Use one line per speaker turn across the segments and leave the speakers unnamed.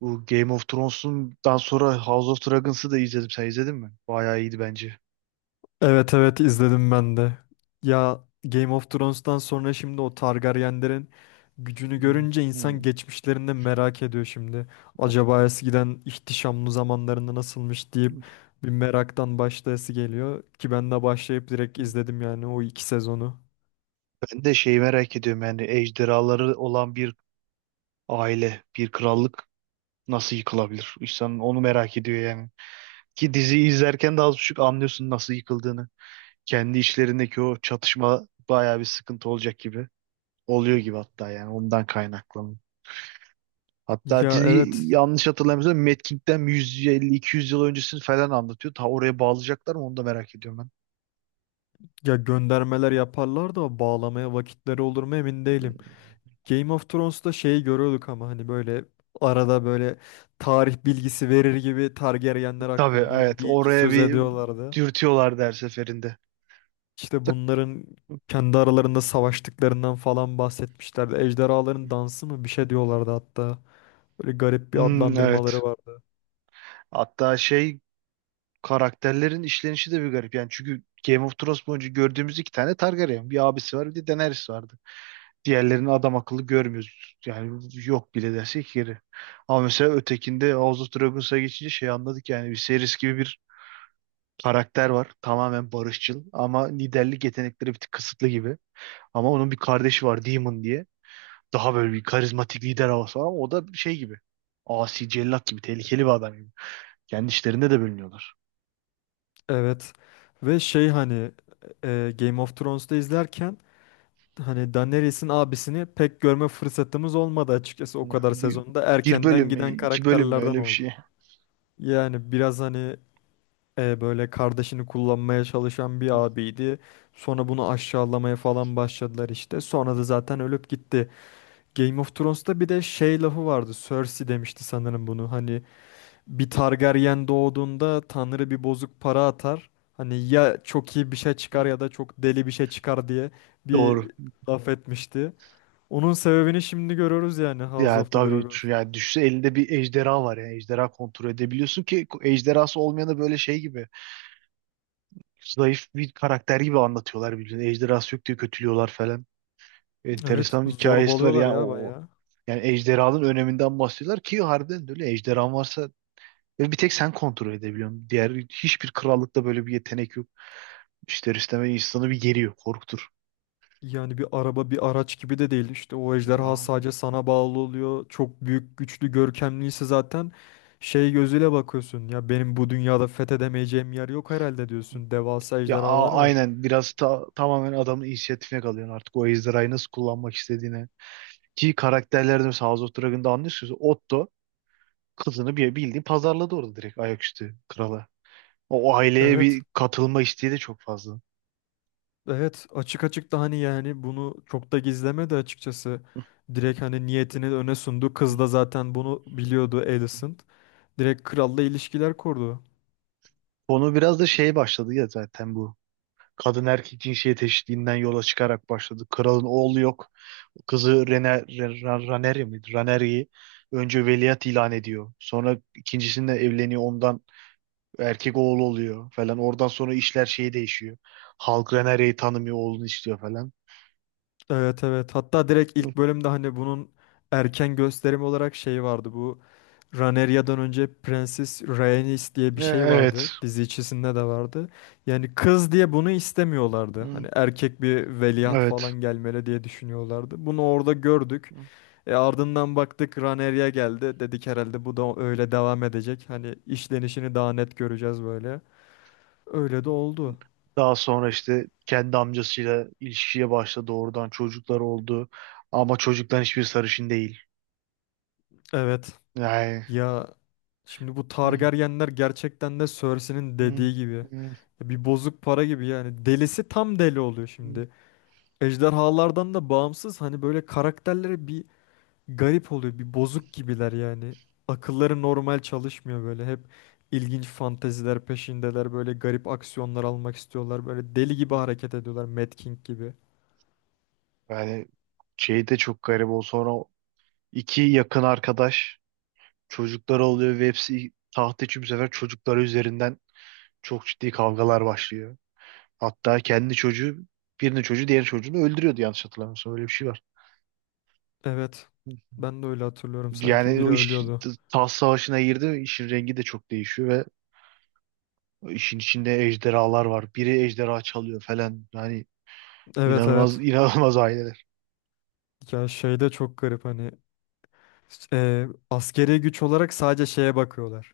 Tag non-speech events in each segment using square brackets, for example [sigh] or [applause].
Bu Game of Thrones'undan sonra House of Dragons'ı da izledim. Sen izledin mi? Bayağı iyiydi bence.
Evet evet izledim ben de. Ya Game of Thrones'tan sonra şimdi o Targaryenlerin gücünü
Hı
görünce
hı. Hı.
insan geçmişlerinde merak ediyor şimdi. Acaba eskiden ihtişamlı zamanlarında nasılmış deyip bir meraktan başlayası geliyor ki ben de başlayıp direkt izledim yani o iki sezonu.
Ben de şeyi merak ediyorum, yani ejderhaları olan bir aile, bir krallık nasıl yıkılabilir? İnsan onu merak ediyor yani. Ki diziyi izlerken de az buçuk anlıyorsun nasıl yıkıldığını. Kendi içlerindeki o çatışma bayağı bir sıkıntı olacak gibi. Oluyor gibi hatta, yani ondan kaynaklı. Hatta
Ya
dizi,
evet
yanlış hatırlamıyorsam, Mad King'den 150-200 yıl öncesini falan anlatıyor. Ta oraya bağlayacaklar mı, onu da merak ediyorum
ya göndermeler yaparlar da bağlamaya vakitleri olur mu emin değilim.
ben.
Game of Thrones'ta şeyi görüyorduk ama hani böyle arada tarih bilgisi verir gibi Targaryenler
Tabii,
hakkında
evet,
bir iki
oraya
söz
bir
ediyorlardı.
dürtüyorlardı her seferinde.
İşte
Tık.
bunların kendi aralarında savaştıklarından falan bahsetmişlerdi. Ejderhaların dansı mı bir şey diyorlardı hatta. Böyle garip bir
Hmm,
adlandırmaları
evet.
vardı.
Hatta karakterlerin işlenişi de bir garip. Yani çünkü Game of Thrones boyunca gördüğümüz iki tane Targaryen. Bir abisi var, bir de Daenerys vardı. Diğerlerini adam akıllı görmüyoruz. Yani yok bile dersek yeri. Ama mesela ötekinde House of Dragons'a geçince anladık, yani bir series gibi bir karakter var. Tamamen barışçıl ama liderlik yetenekleri bir tık kısıtlı gibi. Ama onun bir kardeşi var, Demon diye. Daha böyle bir karizmatik lider havası var ama o da şey gibi. Asi cellat gibi, tehlikeli bir adam gibi. Kendi işlerinde de bölünüyorlar.
Evet. Ve şey hani Game of Thrones'ta izlerken hani Daenerys'in abisini pek görme fırsatımız olmadı açıkçası o
Ya,
kadar
bir,
sezonda.
bir
Erkenden
bölüm mü,
giden
iki bölüm mü,
karakterlerden
öyle bir şey.
oldu. Yani biraz hani böyle kardeşini kullanmaya çalışan bir
Hı,
abiydi. Sonra bunu aşağılamaya falan başladılar işte. Sonra da zaten ölüp gitti. Game of Thrones'ta bir de şey lafı vardı. Cersei demişti sanırım bunu. Hani bir Targaryen doğduğunda Tanrı bir bozuk para atar. Hani ya çok iyi bir şey
hı.
çıkar ya da çok deli bir şey çıkar diye bir
Doğru.
laf etmişti. Onun sebebini şimdi görüyoruz yani House
Ya
of the
tabii
Dragons.
şu, yani düşse elinde bir ejderha var, yani ejderha kontrol edebiliyorsun, ki ejderhası olmayanı böyle şey gibi, zayıf bir karakter gibi anlatıyorlar birbirine. Ejderhası yok diye kötülüyorlar falan.
Evet
Enteresan bir hikayesi var.
zorbalıyorlar
Yani
ya bayağı.
yani ejderhanın öneminden bahsediyorlar, ki harbiden de öyle, ejderhan varsa ve bir tek sen kontrol edebiliyorsun. Diğer hiçbir krallıkta böyle bir yetenek yok. İster istemez insanı bir geriyor, korkutur.
Yani bir araba bir araç gibi de değil. İşte o ejderha
Ya
sadece sana bağlı oluyor. Çok büyük, güçlü, görkemliyse zaten şey gözüyle bakıyorsun. Ya benim bu dünyada fethedemeyeceğim yer yok herhalde diyorsun. Devasa ejderhalar var.
aynen, biraz tamamen adamın inisiyatifine kalıyorsun artık, o ejderhayı nasıl kullanmak istediğine. Ki karakterlerde mesela House of Dragon'da anlıyorsunuz, Otto kızını bir bildiğin pazarladı orada, direkt ayaküstü krala. O aileye
Evet.
bir katılma isteği de çok fazla.
Evet. Açık açık da hani yani bunu çok da gizlemedi açıkçası. Direkt hani niyetini öne sundu. Kız
[laughs]
da zaten bunu biliyordu Alicent. Direkt kralla ilişkiler kurdu.
Konu biraz da başladı ya zaten bu. Kadın erkek cinsiyet eşitliğinden yola çıkarak başladı. Kralın oğlu yok. Kızı Raneri mi? Raneri'yi önce veliaht ilan ediyor. Sonra ikincisinde evleniyor, ondan erkek oğlu oluyor falan. Oradan sonra işler değişiyor. Halk Raneri'yi tanımıyor, oğlunu istiyor falan.
Evet evet. Hatta direkt ilk bölümde hani bunun erken gösterim olarak şey vardı bu. Raneria'dan önce Prenses Rhaenys diye bir
E,
şey
Evet.
vardı. Dizi içerisinde de vardı. Yani kız diye bunu istemiyorlardı.
Hı,
Hani erkek bir veliaht falan
evet.
gelmeli diye düşünüyorlardı. Bunu orada gördük. E ardından baktık Rhaenyra geldi. Dedik herhalde bu da öyle devam edecek. Hani işlenişini daha net göreceğiz böyle. Öyle de oldu.
Daha sonra işte kendi amcasıyla ilişkiye başladı. Oradan çocuklar oldu. Ama çocukların hiçbir sarışın değil.
Evet.
Yani
Ya şimdi bu
[laughs]
Targaryenler gerçekten de Cersei'nin
Hmm,
dediği gibi.
hmm,
Ya bir bozuk para gibi yani. Delisi tam deli oluyor
hmm.
şimdi. Ejderhalardan da bağımsız hani böyle karakterleri bir garip oluyor. Bir bozuk gibiler yani. Akılları normal çalışmıyor böyle. Hep ilginç fanteziler peşindeler. Böyle garip aksiyonlar almak istiyorlar. Böyle deli gibi hareket ediyorlar. Mad King gibi.
Yani şey de çok garip, o sonra o iki yakın arkadaş çocuklar oluyor ve hepsi taht için bu sefer çocukları üzerinden çok ciddi kavgalar başlıyor. Hatta kendi çocuğu, birinin çocuğu diğer çocuğunu öldürüyordu yanlış hatırlamıyorsam, öyle bir şey var.
Evet. Ben de öyle hatırlıyorum. Sanki
Yani
biri
o iş
ölüyordu.
taht savaşına girdi, işin rengi de çok değişiyor ve işin içinde ejderhalar var. Biri ejderha çalıyor falan. Yani
Evet
inanılmaz,
evet.
inanılmaz aileler.
Ya şey de çok garip hani. Askeri güç olarak sadece şeye bakıyorlar.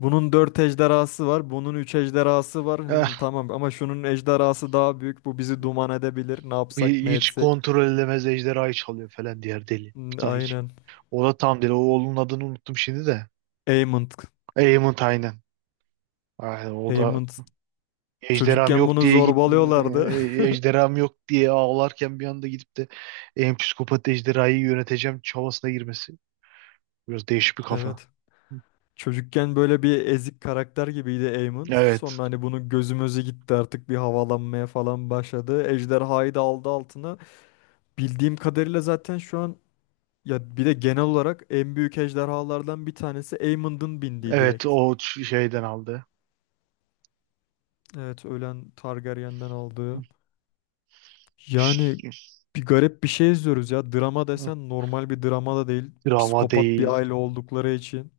Bunun 4 ejderhası var, bunun 3 ejderhası var.
[laughs]
Tamam ama şunun ejderhası daha büyük. Bu bizi duman edebilir. Ne yapsak, ne
Hiç
etsek.
kontrol edemez, ejderhayı çalıyor falan diğer deli.
Hmm,
Ta hiç.
aynen.
O da tam deli. O oğlunun adını unuttum şimdi de.
Aemond.
Aemond, aynen. Aynen o da
Aemond.
ejderham
Çocukken
yok
bunu
diye
zorbalıyorlardı. [laughs]
ağlarken bir anda gidip de en psikopat ejderhayı yöneteceğim çabasına girmesi. Biraz değişik bir kafa.
Evet. Çocukken böyle bir ezik karakter gibiydi Aemond.
Evet.
Sonra hani bunu gözümüzü gitti artık bir havalanmaya falan başladı. Ejderhayı da aldı altına. Bildiğim kadarıyla zaten şu an ya bir de genel olarak en büyük ejderhalardan bir tanesi Aemond'un bindiği
Evet,
direkt.
o şeyden aldı.
Evet ölen Targaryen'den aldığı. Yani
Ş-
bir garip bir şey izliyoruz ya. Drama desen normal bir drama da değil.
Drama
Psikopat bir
değil.
aile oldukları için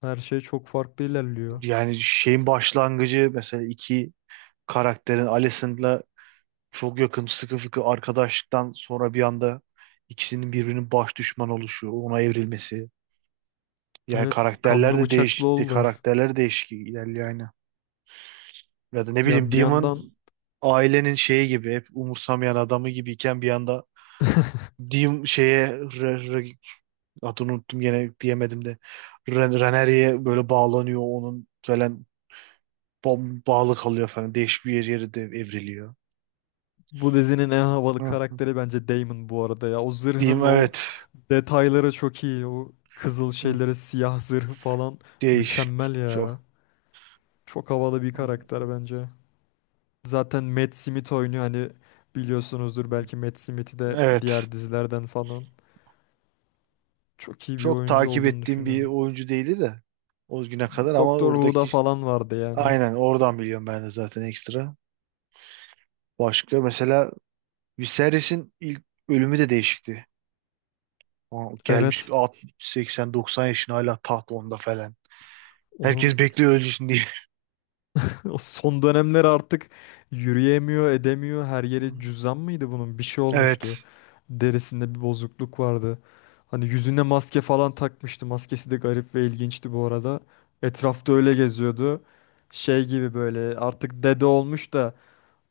her şey çok farklı ilerliyor.
Yani şeyin başlangıcı, mesela iki karakterin, Alicent'la çok yakın sıkı fıkı arkadaşlıktan sonra bir anda ikisinin birbirinin baş düşman oluşu, ona evrilmesi. Yani
Evet
karakterler
kanlı
de
bıçaklı
değişti,
oldular.
karakterler değişik ilerliyor aynı. Ya da ne bileyim,
Ya bir
Demon
yandan
ailenin şeyi gibi, hep umursamayan adamı gibiyken bir anda
[laughs]
Dim şeye re, re- adını unuttum gene, diyemedim de, Reneri'ye böyle bağlanıyor onun falan, bağlı kalıyor falan, değişik bir yeri de evriliyor.
bu dizinin en
Hı,
havalı
hı.
karakteri bence Daemon bu arada ya. O zırhının o
Evet.
detayları çok iyi. O kızıl
Hı,
şeyleri, siyah zırhı falan
değişik
mükemmel ya.
çok.
Çok havalı bir
Hı, hı.
karakter bence. Zaten Matt Smith oynuyor hani biliyorsunuzdur belki Matt Smith'i de
Evet.
diğer dizilerden falan. Çok iyi bir
Çok
oyuncu
takip
olduğunu
ettiğim bir
düşünüyorum.
oyuncu değildi de o güne kadar, ama
Doktor Who'da
oradaki,
falan vardı yani.
aynen oradan biliyorum ben de zaten ekstra. Başka, mesela Viserys'in ilk ölümü de değişikti. O gelmiş
Evet.
80-90 yaşına, hala taht onda falan. Herkes
Onun
bekliyor ölsün diye. [laughs]
[laughs] o son dönemler artık yürüyemiyor, edemiyor. Her yeri
Hmm.
cüzdan mıydı bunun? Bir şey
Evet.
olmuştu. Derisinde bir bozukluk vardı. Hani yüzüne maske falan takmıştı. Maskesi de garip ve ilginçti bu arada. Etrafta öyle geziyordu şey gibi böyle artık dede olmuş da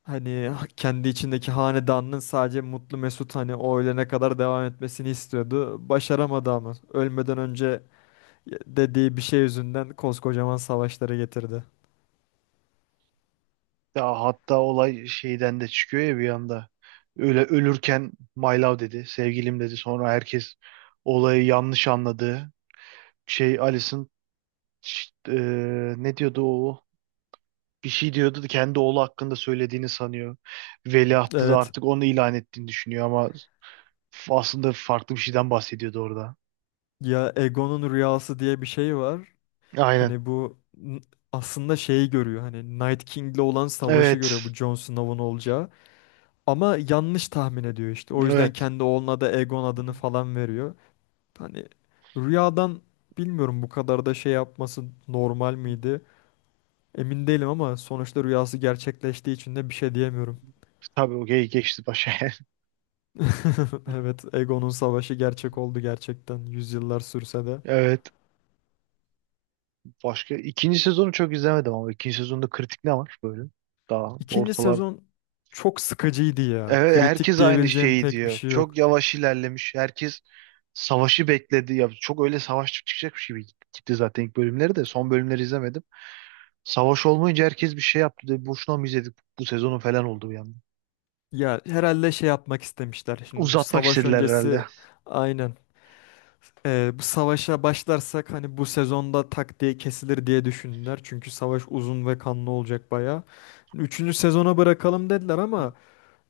hani kendi içindeki hanedanının sadece mutlu mesut hani o ölene kadar devam etmesini istiyordu. Başaramadı ama ölmeden önce dediği bir şey yüzünden koskocaman savaşları getirdi.
Ya hatta olay şeyden de çıkıyor ya bir anda. Öyle ölürken "my love" dedi, "sevgilim" dedi. Sonra herkes olayı yanlış anladı. Alison. Ne diyordu o? Bir şey diyordu da kendi oğlu hakkında söylediğini sanıyor. Veliahtı da
Evet
artık onu ilan ettiğini düşünüyor ama aslında farklı bir şeyden bahsediyordu orada.
ya Egon'un rüyası diye bir şey var.
Aynen.
Hani aslında şeyi görüyor hani Night King'le olan savaşı görüyor
Evet.
bu Jon Snow'un olacağı. Ama yanlış tahmin ediyor işte. O yüzden
Evet.
kendi oğluna da Egon adını falan veriyor. Hani rüyadan bilmiyorum bu kadar da şey yapması normal miydi? Emin değilim ama sonuçta rüyası gerçekleştiği için de bir şey diyemiyorum.
Tabii, okey geçti başa. [laughs]
[laughs] Evet, Egon'un savaşı gerçek oldu gerçekten yüzyıllar sürse de.
Evet. Başka, ikinci sezonu çok izlemedim ama ikinci sezonda kritik ne var böyle? Daha.
İkinci sezon çok sıkıcıydı ya.
Evet,
Kritik
herkes aynı
diyebileceğim
şeyi
pek bir
diyor.
şey
Çok
yok.
yavaş ilerlemiş. Herkes savaşı bekledi. Ya çok öyle savaş çıkacakmış gibi gitti gitti zaten ilk bölümleri de. Son bölümleri izlemedim. Savaş olmayınca herkes bir şey yaptı. Dedi, boşuna mı izledik bu sezonu falan oldu bir anda.
Ya herhalde şey yapmak istemişler şimdi bu
Uzatmak
savaş
istediler herhalde.
öncesi aynen. Bu savaşa başlarsak hani bu sezonda tak diye kesilir diye düşündüler. Çünkü savaş uzun ve kanlı olacak bayağı. Hani üçüncü sezona bırakalım dediler ama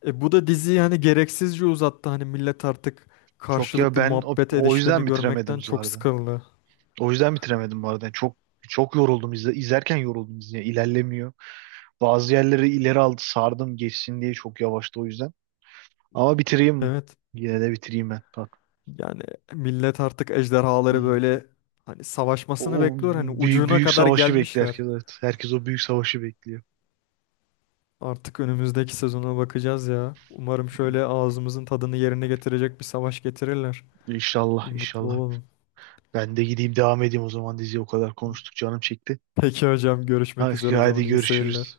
bu da diziyi hani gereksizce uzattı. Hani millet artık
Çok ya,
karşılıklı
ben o,
muhabbet
o yüzden
edişlerini
bitiremedim
görmekten
bu
çok
arada.
sıkıldı.
O yüzden bitiremedim bu arada. Yani çok çok yoruldum, izlerken yoruldum, ilerlemiyor. Bazı yerleri ileri aldı sardım geçsin diye, çok yavaştı o yüzden. Ama bitireyim.
Evet.
Yine de bitireyim ben.
Yani millet artık ejderhaları
Bak.
böyle hani savaşmasını
O
bekliyor. Hani
büyük,
ucuna
büyük
kadar
savaşı bekliyor
gelmişler.
herkes. Evet. Herkes o büyük savaşı bekliyor.
Artık önümüzdeki sezona bakacağız ya. Umarım şöyle ağzımızın tadını yerine getirecek bir savaş getirirler. Bir
İnşallah,
mutlu
inşallah.
olalım.
Ben de gideyim, devam edeyim o zaman diziyi, o kadar konuştuk canım çekti.
Peki hocam görüşmek
Hadi,
üzere o
hadi
zaman iyi seyirler.
görüşürüz.